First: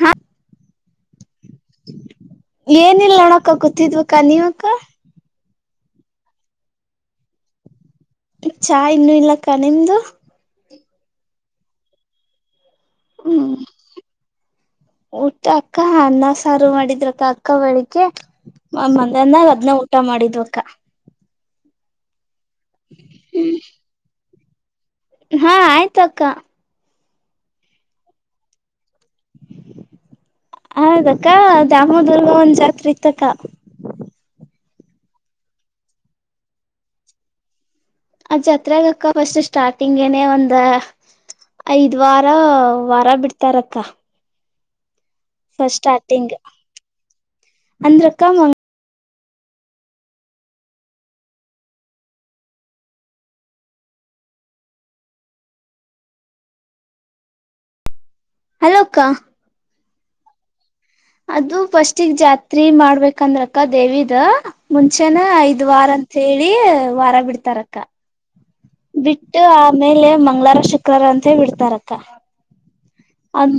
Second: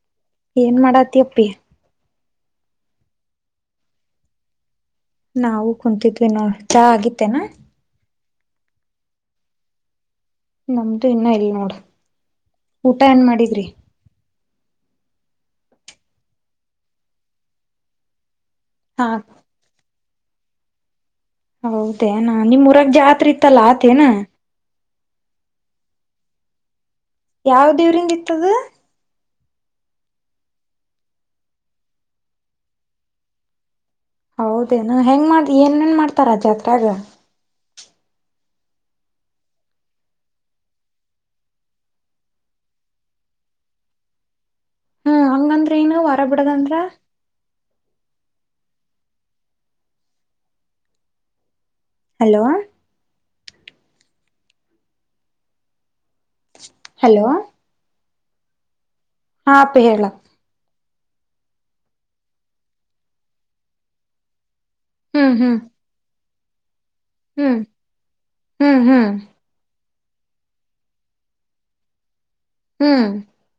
ಹಾ ಏನ್ ಮಾಡಾತಿ ಅಪ್ಪಿ ಏನಿಲ್ಲ ಅಣಕ ಕೂತಿದ್ವಕ್ಕ ನೀವಕ್ಕ ನಾವು ಕುಂತಿದ್ವಿ ನೋಡ ಚಾ ಆಗಿತ್ತೇನಾ ಚಾ ಇನ್ನುೂ ಇಲ್ಲಕ್ಕ ನಿಮ್ದು ನಮ್ದು ಇನ್ನ ಇಲ್ ನೋಡ ಊಟ ಏನ್ ಹ್ಮ್ ಮಾಡಿದ್ರಿ ಊಟ ಅಕ್ಕ ಅನ್ನ ಸಾರು ಮಾಡಿದ್ರ ಅಕ್ಕ ಅಕ್ಕ ಒಳಗ್ಗೆ ಹಾ ಮಂದನ್ನ ಅದನ ಊಟ ಮಾಡಿದ್ವಕ್ಕ ಹೌದೇನಾ ನಿಮ್ ಉರ ಗ್ ಜಾತ್ರೆ ಇತ್ತಲ್ಲ ಆತೇನಾ ಹಾ ಆಯ್ತ ಅಕ್ಕ ಯಾವ ದೇವ್ರಂದ ಇತ್ತದ ಹದಕ್ಕ ದಾಮೋದುರ್ಗ ಒಂದ ಜಾತ್ರೆ ಇತ್ತಕ್ಕ ಹೌದೇ ನಾ ಹೆಂಗ ಮಾಡ್ದ ಏನ್ೇನ್ ಮಾಡ್ತಾರಜ್ಾತ್ರಾಗ ಆ ಜಾತ್ರೆಗೆ ಅಕ್ಕ ಫಸ್ಟ್ ಸ್ಟಾರ್ಟಿಂಗ್ ನೆ ಒಂದ ಐದ್ ವಾರ ವಾರ ಬಿಡ್ತಾರಕ್ಕ ಹ್ಮ್ ಹಂಗಂದ್ರ ಫಸ್ಟ್ ಏನು ವಾರ ಸ್ಟಾರ್ಟಿಂಗ್ ಬಿಡದಂದ್ರ ಅಂದ್ರಕ್ಕ ಹಲೋ ಹಲೋ ಹಲೋಕ್ಕ ಹಾ ಅಪ್ಪ ಹೇಳಕ್ ಅದು ಪಫಸ್ಟಗ್ ಜಾತ್ರಿ ಮಾಡ್ಬೇಕಂದ್ರಕ್ಕ ದೇವಿದ ಮುಂಚೆನ ಹ್ಮ್ ಹ್ಮ್ ಐದ್ ವಾರ ಅಂತ ಹೇಳಿ ವಾರ ಹ್ಮ್ ಬಿಡ್ತಾರಕ್ಕ ಹ್ಮ್ ಹ್ಮ್ ಬಿಟ್ಟು ಆಮೇಲೆ ಮಂಗ್ವಾರ ಶುಕ್ರವಾರ ಅಂತ ಬಿಡ್ತಾರಕ್ಕ ಹ್ಮ್ ಅದ್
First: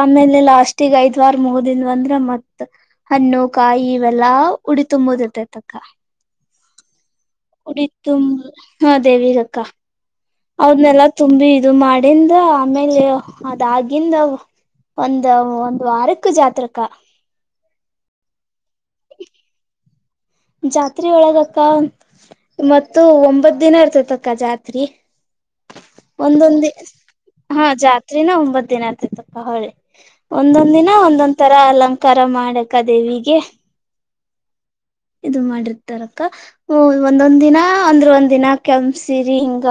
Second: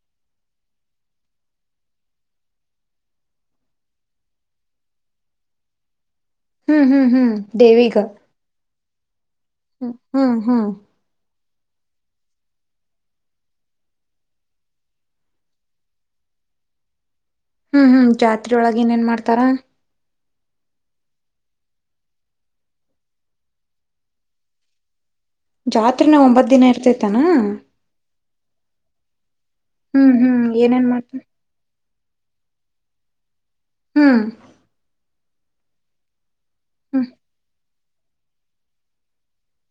ಆಮೇಲೆ ಲಾಸ್ಟಗ ಐದ್ ವಾರ ಮುಗದಿಂದ ಬಂದ್ರ ಮತ್ತ್ ಹಣ್ಣು ಕಾಯಿ ಇವೆಲ್ಲಾ ಉಡಿ ತುಂಬೋದಿರ್ತೆತಕ್ಕ ಹ್ಮ್ ಹ್ಮ್ ಹ್ಮ್ ಉಡಿ ತುಂಬ ಹ ದೇವಿಗ ಹ ಹ್ಮ್ ಹ್ಮ್ ಅವದ್ನೆಲ್ಲಾ ತುಂಬಿ ಇದು ಮಾಡಿಂದ ಆಮೇಲೆ ಅದಾಗಿಿಂದ ಒಂದ ಒಂದು್ ವಾರಕ್ಕ ಜಾತ್ಕ ಹ್ಮ್ ಹ್ಮ್ ಜಾತ್ರೆೊಳಗ ಏನ್ ನ್ ಮಾಡ್ತಾರ ಜಾತ್ರೆ ಒಳದಕ್ಕ ಮತ್ತ ಒಂಬತ್ ದಿನ ಇರ್ತತಕ್ಕ ಜಾತ್ರಿ ಜಾತ್ರೆನ ಒಂಬತ್ ಒಂದೊಂದ ದಿನ ಇರ್ತೇತಾನ ಹಾ ಜಾತ್ ತ್ ಒಂಬತ್ ದಿನ ಆತತಪ್ಪ ಹೊಳಿ ಹ್ಮ್ ಹ್ಮ್ ಒಂದೊಂದ ಏನೇನ್ ದಿನ ಮಾಡ್ತಾರ ಒಂದೊಂದ್ ತರ ಅಲಂ ಕರ ಮಾಡಕ್ಕ ದೇವಿಗೆ ಹ್ಮ್ ಇದು ಮಾಡಿರ್ತಾರಕ್ಕ ಹ್ಮ್ ಒಂದೊಂದ್ ದಿನ ಅಂದ್ರೆ ಒಂದ ದಿನ ಕೆಪಸಿರಿ ಹಿಂಗ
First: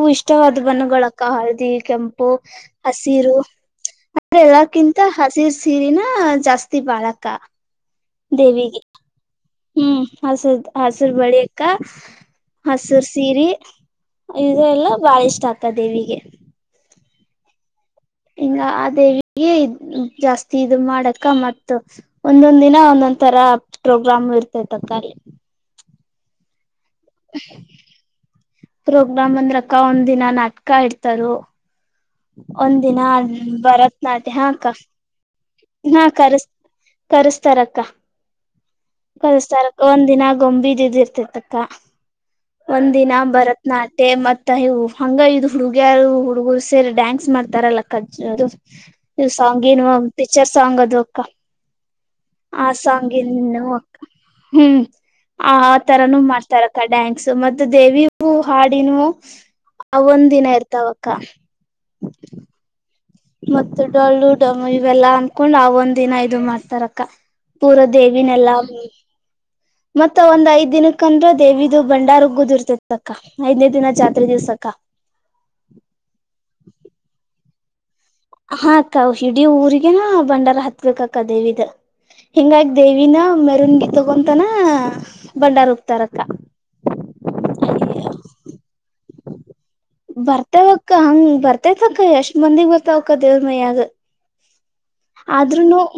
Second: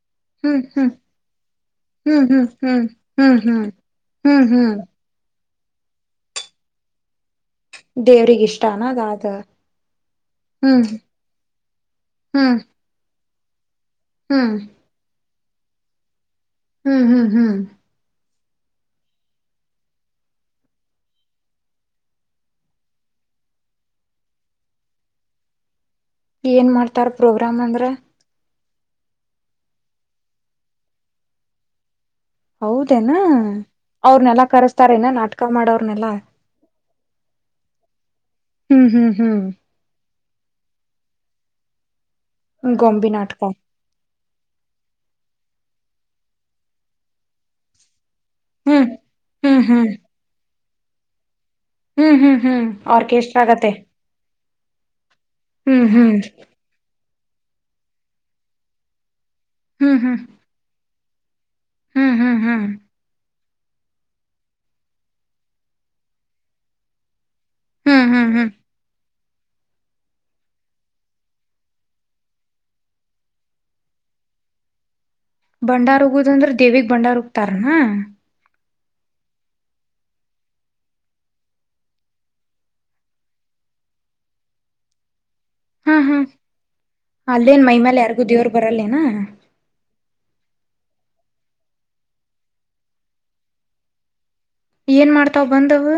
ವು ಹ್ಮ್ ಇಷ್ಟವಾದ ಹ್ಮ್ ಬಣ್ಣಗಳಕ್ಕ ಹಳದಿ ಹ್ಮ್ ಕೆಂಪು ಹ್ಮ್ ಹ್ಮ್ ಹಸಿರು ಹ್ಮ್ ಹ್ಮ್ ಆದ್ರೆ ಹ್ಮ್ ಹ್ಮ್ ಎಲ್ಲಕ್ಕಿಂತ ಹಸಿರ್ ಸೀರನ ಜಾಸ್ತಿ ಬಾಳಕ ದೇವ್ರಗ್ ಇಷ್ಟಾನ ಅದ ಅದು ಹ್ಮ್ ಹಸರ್ ಹಸುರ್ ಬಳಿ ಅಕ್ಕ ಹ್ಮ್ ಹಸುರ್ ಸೀರೆ ಹ್ಮ್ ಇದು ಎಲ್ಲ ಬಾಳ ಇಷ್ಟ ಆಗ್ತ ದೇವಿಗೆ ಹ್ಮ್ ಹ್ಮ್ ಹ್ಮ್ ಹಿಂಗ ಅ ದೇವಿಗೆ ಜಾಸ್ತಿ ಇ ಮಾಡಕ ಮ ಒಂದೊಂದ್ ದಿನ ಒಂದೊಂದ ಒ ತರ ಪ್ರೋಗ್ರಾಮ್ ಇರ್ತೈ ತಕ್ಕಾಲ ಏನ್ ಮಾಡ್ತಾರ ಪ್ರೋಗ್ರಾಮ್ ಅಂದ್ರ ಪ್ರೋಗ್ರಾಾಮ್ ಅಂದ್ರಕ್ಕ ಒಂದ್ ದಿನ ನಾಟಕ ಇಡ್ತಾರ ಹೌದೇನಾ ಭರತನಾಟ್ಯ ಹಾ ಅವ್ರನೆಲ್ಲಾ ಅಕ್ಕ ಕರಸ್ತಾರ ನ ನಾಟಕ ಮಾಡ ಅವ್ರನೆಲ್ಲಾ ಕರೆಸ್ತಾರಕ್ಕ ಹ್ಮ್ ಹ್ಮ್ ಹ್ಮ್ ಕರೆಸ್ತಾರಕ್ಕ ಒಂದ್ ದಿನ ಆಗ್ ಗೊಂಬಿದ್ದ ಇರ್ತಿರ್ತಕ್ಕ ಗೊಂಬಿ ಒಂದಿನ ನಾಟಕ ಭರತನಾಟ್ಯ ಮತ್ ಹಂಗ ಇದು್ ಹುಡುಗ್ಯಾರ ಹುಡುಗರು ಸೇರಿ ಡ್ಯಾನ್ಸ್ ಮಾಡ್ತಾರಲ್ಲ ಕಗ್ ಅದು ಹ್ಮ್ ನೀ ಹ್ಮ್ ಸಾಂಗ್ ಹ್ಮ್ ಏನು ಹ್ಮ್ ಪಿಕ್ಚರ್ ಸಾಂಗ್ ಅದ್ವಕ್ಕ ಹ್ಮ್ ಹ್ಮ್ ಆ ಆರ್ಕೆಸ್ಟ್ರಾ ಸಾಂಗಿನ್ನು ಆಗತ್ತೆ ಹ್ಮ್ ಆ ಹ್ಮ್ ಹ್ಮ್ ತರಾನೂ ಮಾಡ್ತಾರಕ್ಕ ಡ್ಯಾಂಕ್ಸ್ ಮತ್ತೆ ದೇವಿೂ ಹಾಡಿನೂ ಹ್ಮ್ ಹ್ಮ್ ಅವಂದ್ ಹ್ಮ್ ದಿನ ಇರ್ತಾವಕ್ಕ ಹ್ಮ್ ಹ್ಮ್ ಹ್ಮ್ ಮತ್ತ ಡೊಳ್ಳು ಡಮ ಇವೆಲ್ಲಾ ಅನ್ಕೊಂಡ್ ಅವ ಒಂದ್ ದಿನ ಇದು ಮಾಡ್ತಾರಕ್ಕ ಹ್ಮ್ ಪೂರ್ವದೇವಿನ ಹ್ಮ್ ಎಲ್ಲಾ ಮತ್ತ ಒಂದ್ ಐದ್ ದಿನಕ್ಕ ಅಂದ್ರ ದೇವಿದು ಬಂಡಾರಗ್ ಗೂುದು ಇರ್ತತಕ್ಕ ಐದನೇ ದಿನ ಜಾತ್ರೆ ದಿವ್ಸಕ ತರ್ಣ ಹಾಕ್ಕ ಹಡೀ ಊಗನಾ ಬಂಡಾರ ಹತ್ಬೇಕಕ್ಕ ದೇವಿದ ಹಿಂಗಾಗಿ ದೇವಿನ ಮೆರನ್ ಗಿ ತಗೊಂತಾನ ಹಾ ಹಾ ಅಲ್ಲೇನ್ ಮೈಮೇಾಲ ಯಾರಿಗೂ ದೇವರು ಬರಲ್ಲೇನ ಬರ್ತವಕ್ಕ ಹಂಗ ಬರ್ತೆೇತಕ್ಕ ಎಷ್ಟ್ ಮಂದಿಗ್ ಬರ್ತವಕ್ಕ ದೇವ ಮಯ್ಯದ ಏನ್ ಮಾಡ್ತಾವ ಬಂದವು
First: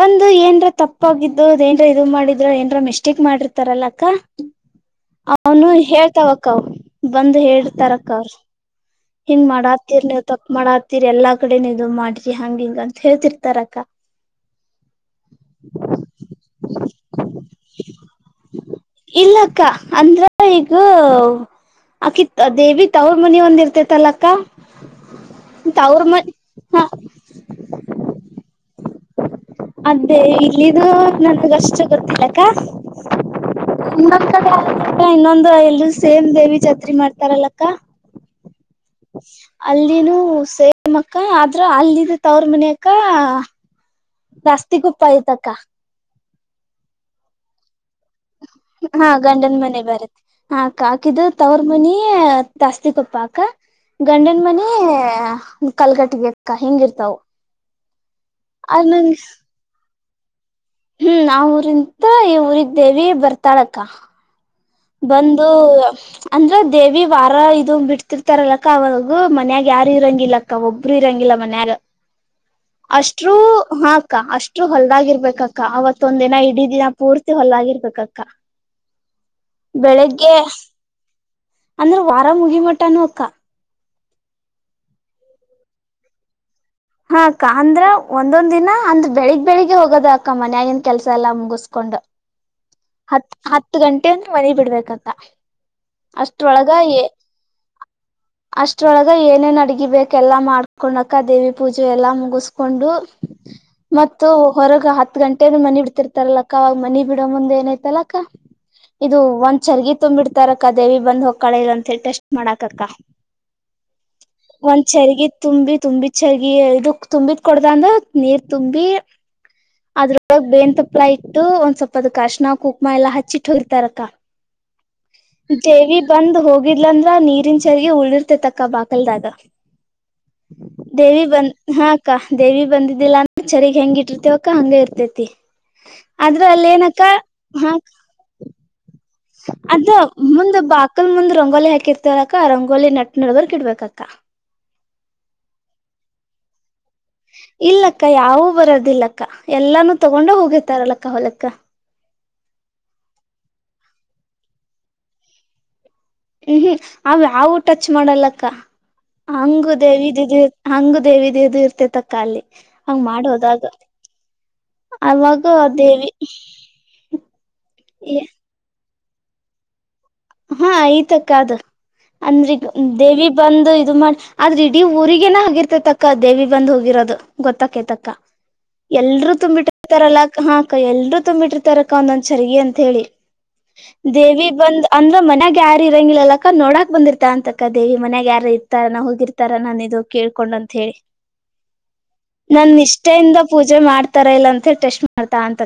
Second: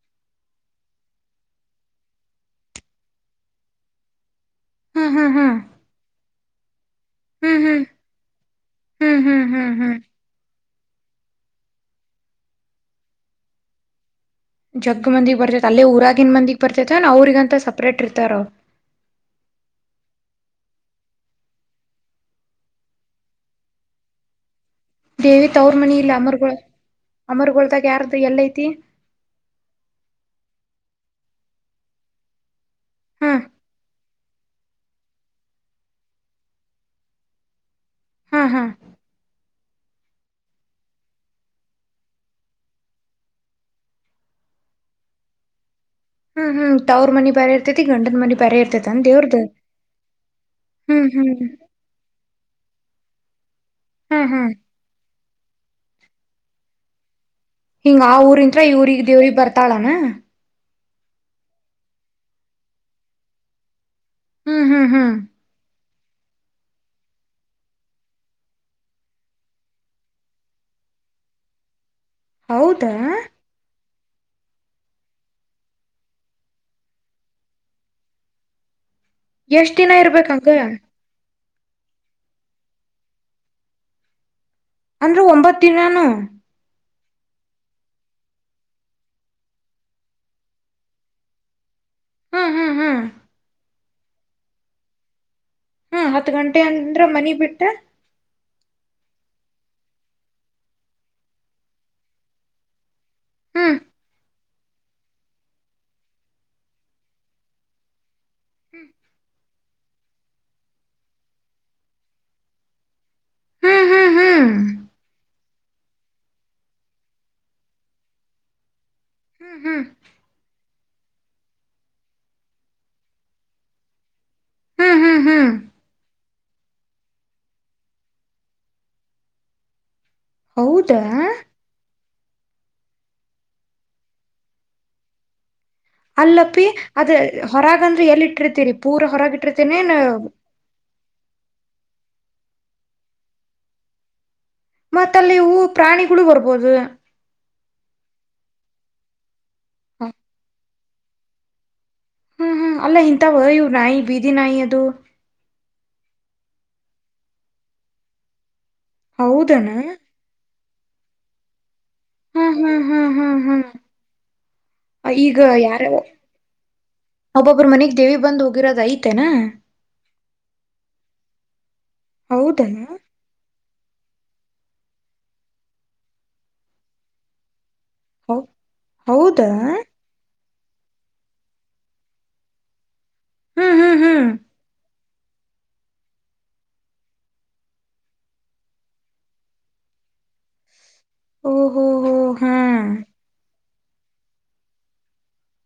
ಬಂದು ಏನ್ರ ತಪ್ಪಾಗಿದ್ದು ಅ ಏನ್ರ ಇದು ಮಾಡಿದ್ರ ಏನ್ರ ಮಿಸ್ಟೇಕ್ ಮಾಡಿರ್ತಾರಲ್ಲ ಅಕ್ಕಾ ಹ್ಮ್ ಹ್ಮ್ ಹ್ಮ್ ಅವನು ಹೇಳ್ತಾವಕ್ಕ ಅವ ಬಂದ್ ಹ್ಮ್ ಹ್ಮ್ ಹೇತಾರಕ ಹ್ಮ್ ಹ್ಮ್ ಹಿಂಗ್ ಹ್ಮ್ ಹ್ಮ್ ಮಾಡತ್ತರ್ಲ ತಕ್ ಮಾಡ ಇರ್ತೀರಿ ಎಲ್ಲಾ ಕಡೆನ ಇದು ಮಾಡ್ರಿ ಹಂಗ ಹಿಂಗ ಅಂತ ಹೇಳ್ತಿರ್ತಾರಕ್ಕ ಜಗ್ಗ ಮಂದಿಗ್ ಬರ್ತೇತೆ ಅಲ್ಲೇ ಊರಾಗಿನ್ ಮಂದಿಗ್ ಬರ್ತೇತೆ ಅವ್ರಗಂತ ಸಪ್ರೇಟ್ ಇರ್ತಾರ ಅವ ಕ್ಕ ಅಂದ್ರ ಹ ಅಕಿ ದೇವಿ ತವ್ರ ಮನಿ ಒಂದ ಇರ್ತೇತಲ್ಲ ಅಕ್ಕ ದೇವಿ ತ ಅವ್ರ ಮನಿ ಇಲ್ಲ ಅಮರ್ಗಳ ಹಾ ಅಮರ್ಗಳದಾಗ ಯಾರ್ದ ಎಲ್ಲ ಐತಿ ಅದೇ ಇಲ್ಲಿದು ನನ್ಗ ಅಷ್ಟು ಗೊತ್ತಿಲ್ಲಕ್ಕ ಹಾ ಇನ್ನೊಂದು ಎಲ್ರು ಸೇಮ್ ದೇವಿ ಜಾತ್ರೆ ಮಾಡ್ತಾರಲ್ಲಕ್ಕ ಹಾ ಹಾ ಅಲ್ಲಿನು ಸೇಮಕ್ಕ ಆದ್ರ ಅಲ್ಲಿದ್ದ ತ ಅವ್ರ ಮನಯಕ್ಕ ನಾಸ್ತಿಗೂ ಪಾಯ ತಕ ಹ್ಮ್ ಹ್ಮ್ ತ ಅವ್ರ ಮಿ ಬರ ಇರ್ತತಿ ಮಾಡಿಯರ್ತದೆ ಹಾ ಗಂಡನ ಮನೆ ಬರತ್ತ ಆ ಹ್ಮ್ ಕಾಕಿದು ಹ್ಮ್ ತವರ್ ಮನಿ ದಾಸ್ತಿಕಪ್ಪ ಅಕ್ಕ ಹ್ಮ್ ಗಂಡನ ಹ್ಮ್ ಮನ ಕಲ್ಗಟ್ಟಗಿ ಅಕ್ಕ ಹಿಂಗಿರ್ತಾವ ಹಿಂಗ ಆ ಊರಿಂತ್ರ ಅದ ಇವಊ್ರ ನನ್ ದೇವ್ರಿಗೆ ಬರ್ತಾಳಾನ ಹ್ಮ್ ನಾವ ಊರಿಂತ ಈ ಊರಿದ್ದೇವಿ ಬರ್ತಾಳಕ್ಕ ಹ್ಮ್ ಹ್ಮ್ ಹ್ಮ್ ಬಂದು ಅಂದ್ರ ದೇವಿ ವಾರ ಇದದು ಬಿಡ್ತಿರ್ತಾರಲಕ್ಕ ಅವಾಗ ಮನ್ಯಾಗ ಯಾರು ಇರಂಗಿಲ್ಲಕ್ಕ ಒಬ್ರು ಇರಂಗ ಗಿಲ್ಲ ಮನ್ಯಾಗ ಹೌದಾ ಅಷ್ಟೂ ಹ ಅಕ್ಕ ಅಷ್ಟು ಹೊಲ್ದಾಗಿರ್ಬೇಕಕ್ಕ ಅವತ್ತೊಂದ್ ದಿನ ಇಡೀ ದಿನ ಪೂರ್ತಿ ಹೊಲ್ದಾಗ್ಗಿರ್ಬೇಕಕ್ಕ ಎಷ್ಟ ದಿನ ಇರ್ಬೇಕಂಗ ಅಂದ್ರ ವಾರ ಮುಗಿ ಮಟಾನ ಅಕ್ಕ ಅಂದ್ರೂ ಒಂಬತ್ತು ದಿನಾನೂ ಹಾ ಅಕ್ಕ ಅಂದ್ರ ಒಂದೊಂದ ದಿನ ಅಂದ್ರ ಬೆಳಿಗ್ ಬೆಳಿಗ್ಗೆ ಹೋಗೋದ ಅಕ್ಕ ಮನ್ಯ ಆಗನ್ ಕೆಲ್ಸ ಎಲ್ಲ ಮುಗಸ್ಕೊಂಡ್ ಹ್ಮ್ ಹ್ಮ್ ಹ್ಮ್ ಹತ್ತು ಗಂಟೆ ಅಂದ್ರ ಮನೆ ಬಿಡ್ಬೇಕಂತ ಹಾ ಹತ್ತ ಗಂಟೆ ಅಂದ್ರ ಮನಿ ಬಿಟ್ಟೆ ಅಷ್ಟ್ರೊಳಗ ಏನೇನ್ ಅಡಗಿ ಬೇಕ್ ಎಲ್ಲಾ ಮಾಡ್ಕೊಂಡಕ್ಕ ದೇವಿ ಪೂಜೆ ಎಲ್ಲಾ ಮುಗಸ್ಕೊಂಡು ಹ್ಮ್ ಮತ್ತ ಹೊರಗ ಹತ್ ಗಂಟೆ ಮನಿ ಬಿಡ್ತಿರ್ತಾರಲ್ಲಕ್ಕ ಅವಾಗ ಮನಿ ಬಿಡೋ ಮುಂದೆ ಏನೈತಲ್ಲ ಇದು ಒ ಚರ್ಗ ತುಂಬಿಡ್ತಾರಕ್ಕ ದೇವಿ ಬಂದ್ ಹೋಗಕ್ಕಳ ಇಲ್ಲ ಅಂತ ಹೇಳಿ ಟೆಸ್ಟ್ ಮಾಡಾಕಕ್ಕ ಹ್ಮ್ ಹ್ಮ್ ಹ್ಮ್ ಒಂದ್ ಚರಿಗೆ ತುಂಬಿ ತುಂಬಿ ಚಾಗಿ ಇ ತುಂಬಿದ ಕೊಡ್ದ ಅಂದ್ರ ನೀರ್ ತುಂಬಿ ಹ್ಮ್ ಹ್ಮ್ ಅದ್ರೊಳಗ್ ಬೇನ್ ತಪ್ಲ ಇಟ್ಟು ಒಂದ್ ಸ್ವಲ್ಪ ಅದ ಅರಿಸಿನ ಹ ಕುಕ್ಮಲ್ಲ ಹಚ್ಚಚ್ಚಿಟ್ರತಾರೆಕ್ಕ ಹ್ಮ ಹ್ಮ ಹ್ಮ್ ದೇವಿ ಬಂದ್ ಹೋಗಿದಲಂದ್ರ ನೀರಿನ್ ಚರಗಿ ಉಳಿರ್ತೆೇತಕ್ಕ ಬಕಲ್ದಾಗ ಹೌದಾ ದೇವಿ ಬಂದ ಹಾ ಅಕ್ಕ ದೇವಿ ಬಂದಿದ್ದಿಲ್ಲ ಅ ಚರಿಗ್ ಹೆಂಗ ಇಟ್ಟಿರ್ತೆವಕ್ಕ ಹಂಗ ಇರ್ತೇತಿ ಆದ್ರ ಅಲ್ಲಪ್ಪಿ ಅಲ್ ಏನಕ್ಕ ಅದ ಹಾ ಹೊರಗಂದ್ರೆ ಎಲ್ಲಿ ಇಟ್ಟಿರ್ತೀರಿ ಪೂರ ಹೊರಗ ಅದ ಇಟ್ಟಿರ್ತೇನೇನ್ ಮುಂದ ಬಾಗಿಲ್ ಮುಂದ್ ರಂಗೋಲಿ ಹಾಕಿರ್ತವ ಅಕ್ಕ ರಂಗೋಲಿ ನೆಟ್ ನಡಬರಾಕ್ ಇಡ್ಬೇಕಕ್ಕ ಮತ್ತಲ್ಲಿ ಹೂ ಪ್ರಾಣಿಗಳು ಬರ್ಬೋದು ಇಲ್ಲಕ್ಕ ಯಾವೂ ಬರದಿಲ್ಲಕ್ಕ ಎಲ್ಲಾನೂ ತಗೊಂಡ ಹೋಗರ್ತಾರಲಕ್ಕ ಹೊಲಕ್ಕ ಹ್ಮ್ ಹ್ಮ್ ಅಲ್ಲ ಇಂತ ಇವ್ ನಾಯಿ ಬೀದಿ ನಾಯಿ ಅದು ಹ್ಮ್ ಹ್ಮ್ ಅವ ಅವವು ಟಚ್ ಮಾಡಲ್ಲಕ್ಕ ಹೌದನ ಹಂಗ ದೇವಿ ಇದ ಹಂಗ ದೇವಿ ದೇವ್ದ ಇರ್ತೆತಿ ಹ್ಮ ಹಾಹಾ ಹಾ ಹಾ ಈಗ ಅವಾಗ ಯಾರ ದೇವಿ ಒಬ್ಬೊಬ್ಬರು ಮನೆಗ್ ದೇವಿ ಬಂದ್ ಹೋಗಿರೋದ ಐಯ್ತ ನಾ ಹಾ ಈತಕ್ಕದು ಅಂದ್ರಗ ಹೌದನ ದೇವಿ ಬಂದು ದು ಮಾಡಿ ಆದ್ರ ಇಡೀ ಊರಿಗೇನ ಆಗಿರ್ತೈತಕ್ಕ ದೇವಿ ಬಂದ್ ಹೋಗಿರೋದು ಗೊತ್ತ ತಕತಕ್ಕ ಹೌ ಎಲ್ರು ಹೌದಾ ತುಂಬಿಟ್ಟರ್ತಾರಲ್ಲ ಹಾಕ್ಕ ಎಲ್ರುೂ ತುಂಬಿಟ್ಟಿರ್ತಾರಕ್ಕ ಒಂದೊಂದ್ ಚರ್ಗಿ ಅಂತ ಹೇಳಿ ಹ್ಮ್ ಹ್ಮ್ ಹ್ಮ್ ದೇವಿ ಬಂದ ಅಂದ್ರ ಮನ್ಗ ಯಾರ ಇರಂಗಿಲ್ಲಲ್ಲಕ್ಕ ನೋಡಾಕ್ ಬಂದಿರ್ತಾ ಅಂತಕ್ಕ ದೇವಿ ಮನ್ಯಾಗ ಯಾರ ಇರ್ತಾನ ಹೋಗಿರ್ತಾರಾನ ಅ ಇದು ಕೇಳ್ಕೊಂಡಂತ ಹೇಳಿ ಓಹೋ ಹೋ ಹಾ ನನ್ ನಿಷ್ಠೆಯಿಂದ ಪೂಜೆ ಮಾಡ್ತಾರ ಇಲ್ಲ ಅಂತ ಹೇಳಿ ಟೆಸ್ಟ್ ಮಾಡ್ತಾ ಅಂತ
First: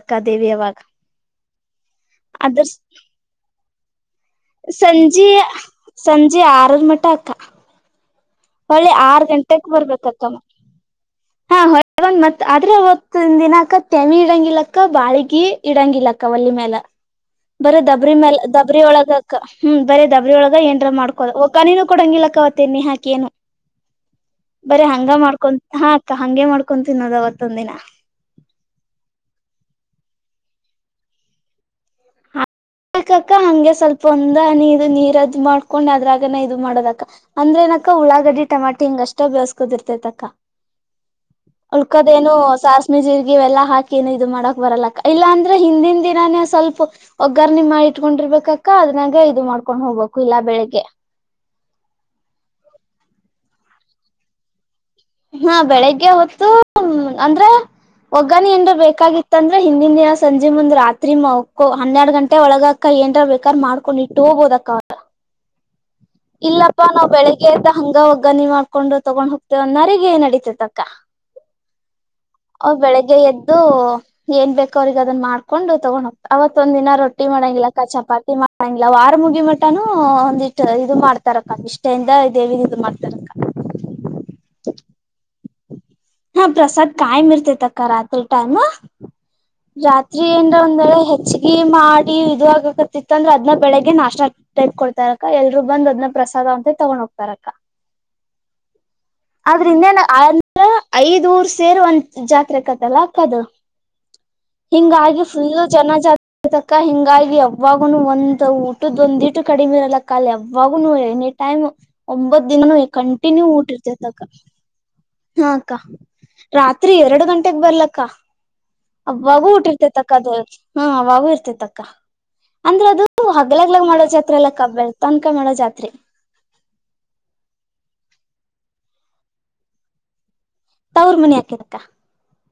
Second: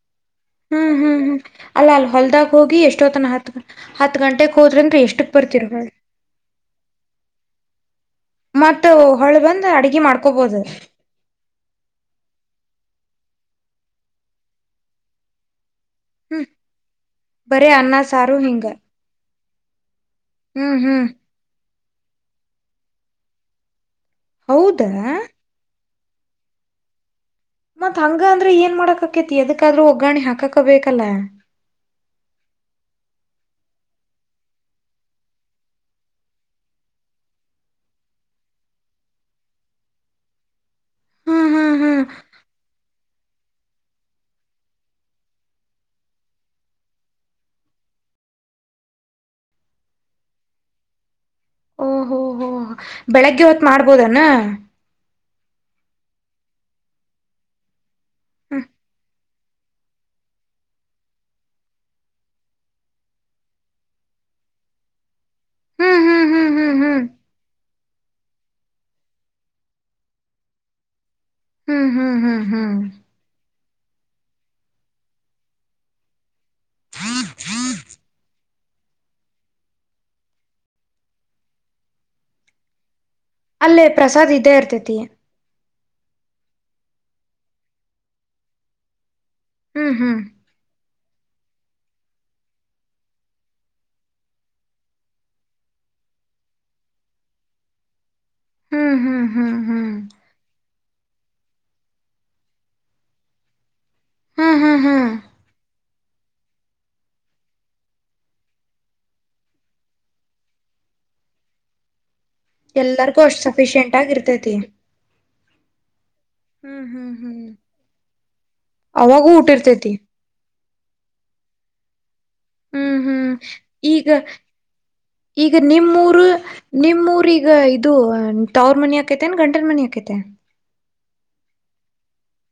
ಹ್ಮ್ ಹ್ಮ್ ಹ್ಮ್ ಅಲ್ಲ ಅಲ್ ಹೊಲ್ದಾಗ ಅದ್ರ ಹೋಗಿ ಎಷ್ಟೋತ್ತನ ಹತ್ ಹ ಹತ್ ಗಂಟೆಗೆ ಹೋದ್ರ ಸಂಜೆ ಎಷ್ಟ್ಕ್ ಬರ್ತಿರ ಮೇ ಸಂಜೆ ಆರರ ಮಟ್ಟ ಅಕ್ಕ ಮತ್ತ ಒಳ್ಳಿ ಆರ್ ಹೊಳ್ ಬಂದ್ ಗಂಟೆಗೆ ಅಡ್ಗಿ ಬರ್ಬೇಕಕ್ಕಮ್ಮ ಮಾಡ್ಕೋಬೋದು ದ ಮತ್ ಅದ್ರ ಅವತ್ತ ದಿನಾಕ ತೆಮಿ ಇಡಂಗಲಕ್ಕ ಬಾಳಗಿ ಇಡಂಗಿಲ್ಲಕ್ಕ ಹ್ಮ್ ಒಲ್ಲಿ ಮೇಾಲ ಬರೇ ಬರ ಅನ್ನ ದಬ್ರಿ ಸಾರು ಮೇಾಲ ಹಿಂಗ ದಬ್ರಿ ಒಳಗಕ್ಕ ಹ ಬೇರೆ ದಬರಳಗ ಹ್ಮ್ ಏನಾರ ಹ್ಮ್ ಮಾಡ್ಕೋದ ಕನಿನನು ಕೊಡಂಗಿಲ್ಲಕ್ಕ ಅವತ್ತ ಎಣ್ಣಿ ಹಾಕಿ ಬರ ಹೌದಾ ಹಂಗ ಮಾಡ್ಕೊ ಹಾ ಅಕ್ಕ ಹಗೆ ಮಾಡ್ಕೊ ತಿನ್ನೋದವತ್ತು ಮತ್ ಹಂಗ ಅಂದ್ರೆ ಏನ್ ಮಾಡಕ ಆಕೇತಿ ಎದಕ್ಕಾದ್ರೂ ಒಗ್ಗರಣೆ ಹಾಕಕ್ಕೆ ಕಬೇಕ ಕಲ್ಲ ಹಕ್ಕ ಹಂಗೆ ಸ್ವಲ್ಪ ಒಂದ ನೀ ಇದು ನೀರದ್ ಮಾಡ್ಕೊಂಡ್ ಅದ್ರಾಗನ ಇದು ಮಾಡೋದಕ್ಕ ಅಂದ್ರೆ ನಕ್ಕ ಉಳ್ಳಾಗಡ್ಡಿ ಟಮಾಟೆ ಹಿಂಗ ಅಷ್ಟ ಬೇಯಿಸ್ಕೋದ ಇರತೈತಕ್ಕ. ಹ್ಮ್ ಹ್ಮ್ ಹ್ಮ್ ಉಲ್ಕಾಡೆನು ಶಾಸ್ಮಿ ಜೀರಿಗೆ ಇವೇಲ್ಲ ಹಾಕಿನೇ ಇದು ಮಾಡಕ್ ಬರಲ್ಲ ಇಲ್ಲಾಂದ್ರೆ ಹಿಂದಿನ ದಿನಾನೇ ಸ್ವಲ್ಪ ವಗ್ಗರಣೆ ವಗ್ಗರಣಿ ಮಾಡಿಟ್ಕೊಂಡಿರ್ಬೇಕಕ್ಕ ಅದನಾಗ ಇದು ಮಾಡ್ಕೊಂಡ್ ಹೋಗ್ಬೇಕು ಇಲ್ಲ ಬೆಳಿಗ್ಗೆ. ಓಹೋ ಹೋ ಬೆಳಗ್ಗೆ ಹೊತ್ ಮಾಡ್ಬೋದನ್ನ ಹಾ ಬೆಳಿಗ್ಗೆ ಹೊತ್ತು ಅಂದ್ರೆ ವಗ್ಗರಣಿ ಏನರ ಬೇಕಾಗಿತ್ತ ಅಂದ್ರೆ ಹಿಂದಿನ ದಿನ ಸಂಜೆ ಮುಂದ್ ರಾತ್ರಿ ಮಕ್ಕೊ ಹನ್ನೆರಡು ಗಂಟೆ ಒಳಗ ಅಕ್ಕಾ ಏನ್ರ ಬೇಕಾರ ಮಾಡ್ಕೊಂಡ ಇಟ್ಟು ಹೋಗಬೋದ ಅಕ್ಕಾ ಅದ. [unintelligible] ಹ್ಮ್ ಹ್ಮ್ ಹ್ಮ್ ಇಲ್ಲಪ್ಪಾ ಹ್ಮ್ ನಾವು ಬೆಳಿಗ್ಗೆಯಿಂದ ಹಂಗ ವಗ್ಗರಣಿ ಮಾಡ್ಕೊಂಡು ತಗೊಂಡ್ ಹೋಗ್ತೇವ ಅಣ್ಣಾವ್ರಿಗೆ. [inaudible] ನಡೀತೆತಕ್ಕ. ಹ್ಮ್ ಹ್ಮ್ ಹ್ಮ್ ಹ್ಮ್ ಎದ್ದು [unintelligible] ಏನ್ ಬೇಕಅವ್ರಿಗೆ ಅದನ್ ಮಾಡ್ಕೊಂಡು ತೊಗೊಂಡ್ ಹೋಗ್ತ ಅವತ್ ಒಂದ ದಿನ ರೊಟ್ಟಿ ಮಾಡಂಗಿಲ್ಲ ಅಕ್ಕಾ ಚಪಾತಿ ಮಾಡಂಗಿಲ್ಲ ವಾರ ಮುಗಿಮಟಾನು ಒಂದ ಇಟ್ಟ ಇದನ್ನ ಮಾಡ್ತಾರಕ್ಕಂದ ಇಷ್ಟ ಇಂದ ದೇವಿದ ಅದು ಮಾಡ್ತಾರಕ್ಕ. ಅಲ್ಲೇ ಪ್ರಸಾದ್ ಇದ್ದೇ ಇರ್ತೇತಿ ಹಾ ಪ್ರಸಾದ ಕಾಯ ಮಿರ್ತೈತಕ್ಕ ರಾತ್ರಿಟೈಮ್. ಹ್ಮ್ ಹ್ಮ್ ರಾತ್ರಿ ಏನ್ರ ಒಂದ್ರೆ ವೇಳೆ ಹೆಚ್ಚಗಿ ಮಾಡಿ ಇದು ಆಗಕತಿತ್ತ ಅಂದ್ರೆ ಅದ್ ಬೆಳಗ್ಗೆ ನಾಸ್ಟಾ ಟೈಪ್ ಕೊಡ್ತಾರಕ್ಕ ಎಲ್ರು ಬಂದ ಅದ್ನ ಪ್ರಸಾದ - ಅಂತ ತಗೊಂಡ್ ಹೋಗ್ತಾರಕ್ಕಾ. ಹ್ಮ್ ಹ್ಮ್ ಹ್ಮ್ ಹ್ಮ್ ಆಂಧ್ರ ಐದ್ ಊರ್ ಸೇರಿ ಒಂದ ಜಾತ್ರೆಕತ್ತಲ್ಲ ಅಕ್ಕ ಅದು ಹ್ಮ್ ಹ್ಮ್ ಹಿಂಗಾಗಿ ಫುಲ್ಲು ಜನ ಜಾತ್ರಿ ತಕ್ಕ ಹಿಂಗಾಗಿ ಯಾವಾಗುನು ಒಂದ ಊಟದ ಒಂದಿಟ್ಟು ಕಡಿಮೆ ಇರಲ್ಲ ಅಕ್ಕ ಅಲ್ಲಿ ಯಾವಾಗುನು ಎನಿ ಟೈಮ್ ಒಂಬತ್ ದಿನ ಎಲ್ಲಾರ್ಗೂ ಅಷ್ಟ್ ಕಂಟಿನ್ಯೂ ಊಟ ಸಫಿಶಿಯಂಟ್ ಇರತೈತಿ ಆಗಿ ಅಕ್ಕ. ಇರ್ತೈತಿ ಹಾ ಆಕ್ಕ ಹ್ಮ್ ರಾತ್ರಿ ಹ್ಮ್ ಎರಡು ಹ್ಮ್ ಗಂಟೆಗೆ ಬರ್ಲಕ್ಕ. ಅವಾಗೂ ಅವಗು ಊಟ್ಟಿ ಊಟಿರ್ತೇತಿ ಇರ್ತೆತಕ್ಕದು ಹೂ ಅವಾಗೂ ಇರ್ತೆತಕ್ಕ ಹ್ಮ್ ಹ್ಮ್ ಮಾಡೋ ಈಗ ಜಾತ್ರೆ ಅಲ್ಲಕ್ಕ ಬೆಳ್ತನ್ಕ ಮಾಡೋ ಈಗ ಜಾತ್ರೆ ನಿಮ್ಮೂರು ನಿಮ್ಮೂರು. ಅವ್ರ ಈಗ ಇದು ತಾವ್ರಮನಿ ಆಕೈತೆ ಏನ್ ಗಂಡನ ಮನಿ ಆಕೈತೆ. ತಾವ್ರಮನಿ ಅಕ್ಕೆತ್ ಅಕ್ಕಾ.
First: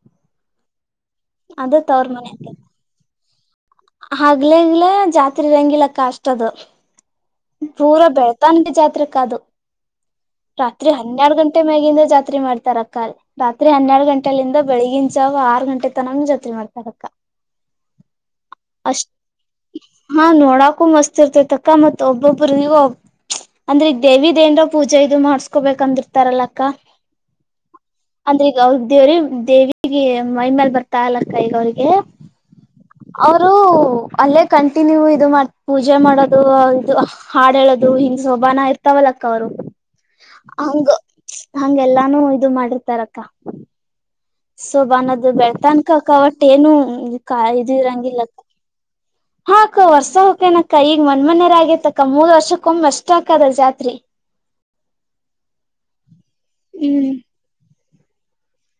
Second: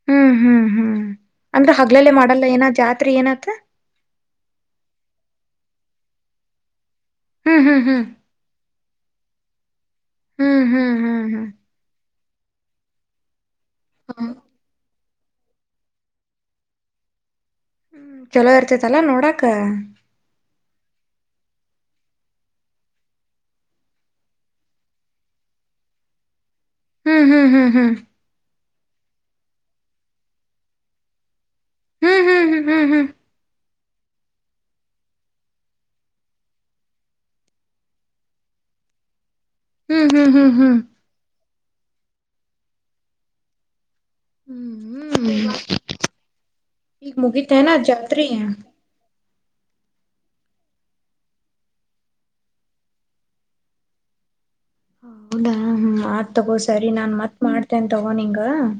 ಹ್ಮ್ ಹ್ಮ್ ಹ್ಮ್ ಅಂದ್ರೆ ಹಗಲಲ್ಲೇ ಮಾಡಲ್ಲ ಏನ ಜಾತ್ರೆ ಎನಾತ್ ಹಗ್ಲೆ ಅಲ್ಲೇ ಜಾತ್ರಿ ಇರಂಗಿಲ್ಲ ಅಕ್ಕ ಅಷ್ಟ ಅದು ಹ್ಮ್ ಹ್ಮ್ ಪೂರ ಬೆಳ್ತಾನ ಜಾತ್ರೆ ಅಕ್ಕ ಅದು. ಹ್ಮ್ ರಾತ್ರಿ ಹ್ಮ್ ಹ್ಮ್ ಹನ್ನೆರಡ ಹ್ಮ್ ಹ್ಮ್ ಗಂಟೆ ಮ್ಯಾಗಿಂದ ಜಾತ್ರೆ ಮಾಡ್ತಾರ ಅಕ್ಕಾ ಅದ ರಾತ್ರಿ ಹನ್ನೆರಡ ಹ್ಮ್ ಗಂಟಲಿಂದ ಬೆಳಿಗಿನ. ಜಾವ ಆರು ಗಂಟೆ ತನಾನು ಜಾತ್ರೆ ಮಾಡ್ತಾರ ಅಕ್ಕ. ಚಲೋ ಇರ್ತೇತಲ್ಲಾ ಅಷ್ಟ ನೋಡಾಕ ಹಾ ನೋಡಾಕೂ ಮಸ್ತ್ ಇರ್ತೈತ ಅಕ್ಕ ಅಕ್ಕ ಮತ್ ಒಬ್ಬೊಬ್ಬ್ರಗ ಅಂದ್ರೆ ದೇವಿ ಏನರ ಪೂಜೆ ಇದು ಮಾಡ್ಸ್ಕೊಬೇಕಂದಿರ್ತಾರಲ್ಲ. ಹ್ಮ್ ಹ್ಮ್ ಹ್ಮ್ ಹ್ಮ್ ಅವ್ರದ ದೇವ್ರೀ ದೇವಿಗೆ ಮೈ ಮೇಲ್ ಬರ್ತಾಲಲ್ಲ ಅಕ್ಕ ಕೈಗ ಅವರಿಗೆ ಹ್ಮ್ ಹ್ಮ್ ಹ್ಮ್ ಹ್ಮ್ ಹ್ಮ್ ಅವರು ಅಲ್ಲೇ ಕಂಟಿನ್ಯೂ ಇದು ಪೂಜೆ ಮಾಡೋದು ಇದು ಹಾಡ್ ಹೇಳೋದು ಹಿಂಗ್ ಸೋಬಾನ ಇರ್ತವ ಅಕ್ಕಾ ಅವರು ಹ್ಮ್ ಹ್ಮ್ ಹ್ಮ್ ಹ್ಮ್ ಹಂಗೆ ಎಲ್ಲಾನು ಇದು ಮಾಡಿರ್ತಾರ ಅಕ್ಕ ಸೊಬಾನದು ಹ್ಮ್ ಬೆಳ್ತನ್ಕಕನಾ ಅಕ್ಕಾ ವಟ್ ಏನು ಈಗ ಮುಗಿತೇನ ಇದ ಇರಂಗಿಲ್ಲ ಜಾತ್ರಿ [unintelligible] ಹಾ ಅಕ್ಕಾ ವರ್ಷಾ ಹೊಕ್ಕೆನಕ್ಕ ಈಗ ಮನ್ ಮನ್ರ್ ಆಗೇತಕ್ಕ ಮೂರ್ ವರ್ಷಕ್ಕ ಒಮ್ಮೆ ಅಷ್ಟ ಅಕ್ಕ ಅದ ಜಾತ್ರಿ ಹೌದಾ ಹ್ಮ್ ಆತ್ ತಗೋ ಸರಿ ಹ್ಮ್ ನಾನ್ ಮತ್ತ್ ಮಾಡ್ತೇನೆ ತೊಗೊ ನಿಂಗ ಹ್ಮ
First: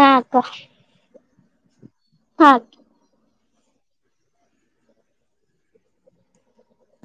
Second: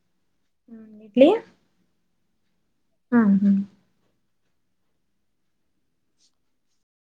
ಹಾ ಅಕ್ಕ ಇಡ್ಲಿ. ಹಾ ಅಕ್ಕಾ. ಹ್ಮ ಹ್ಮ್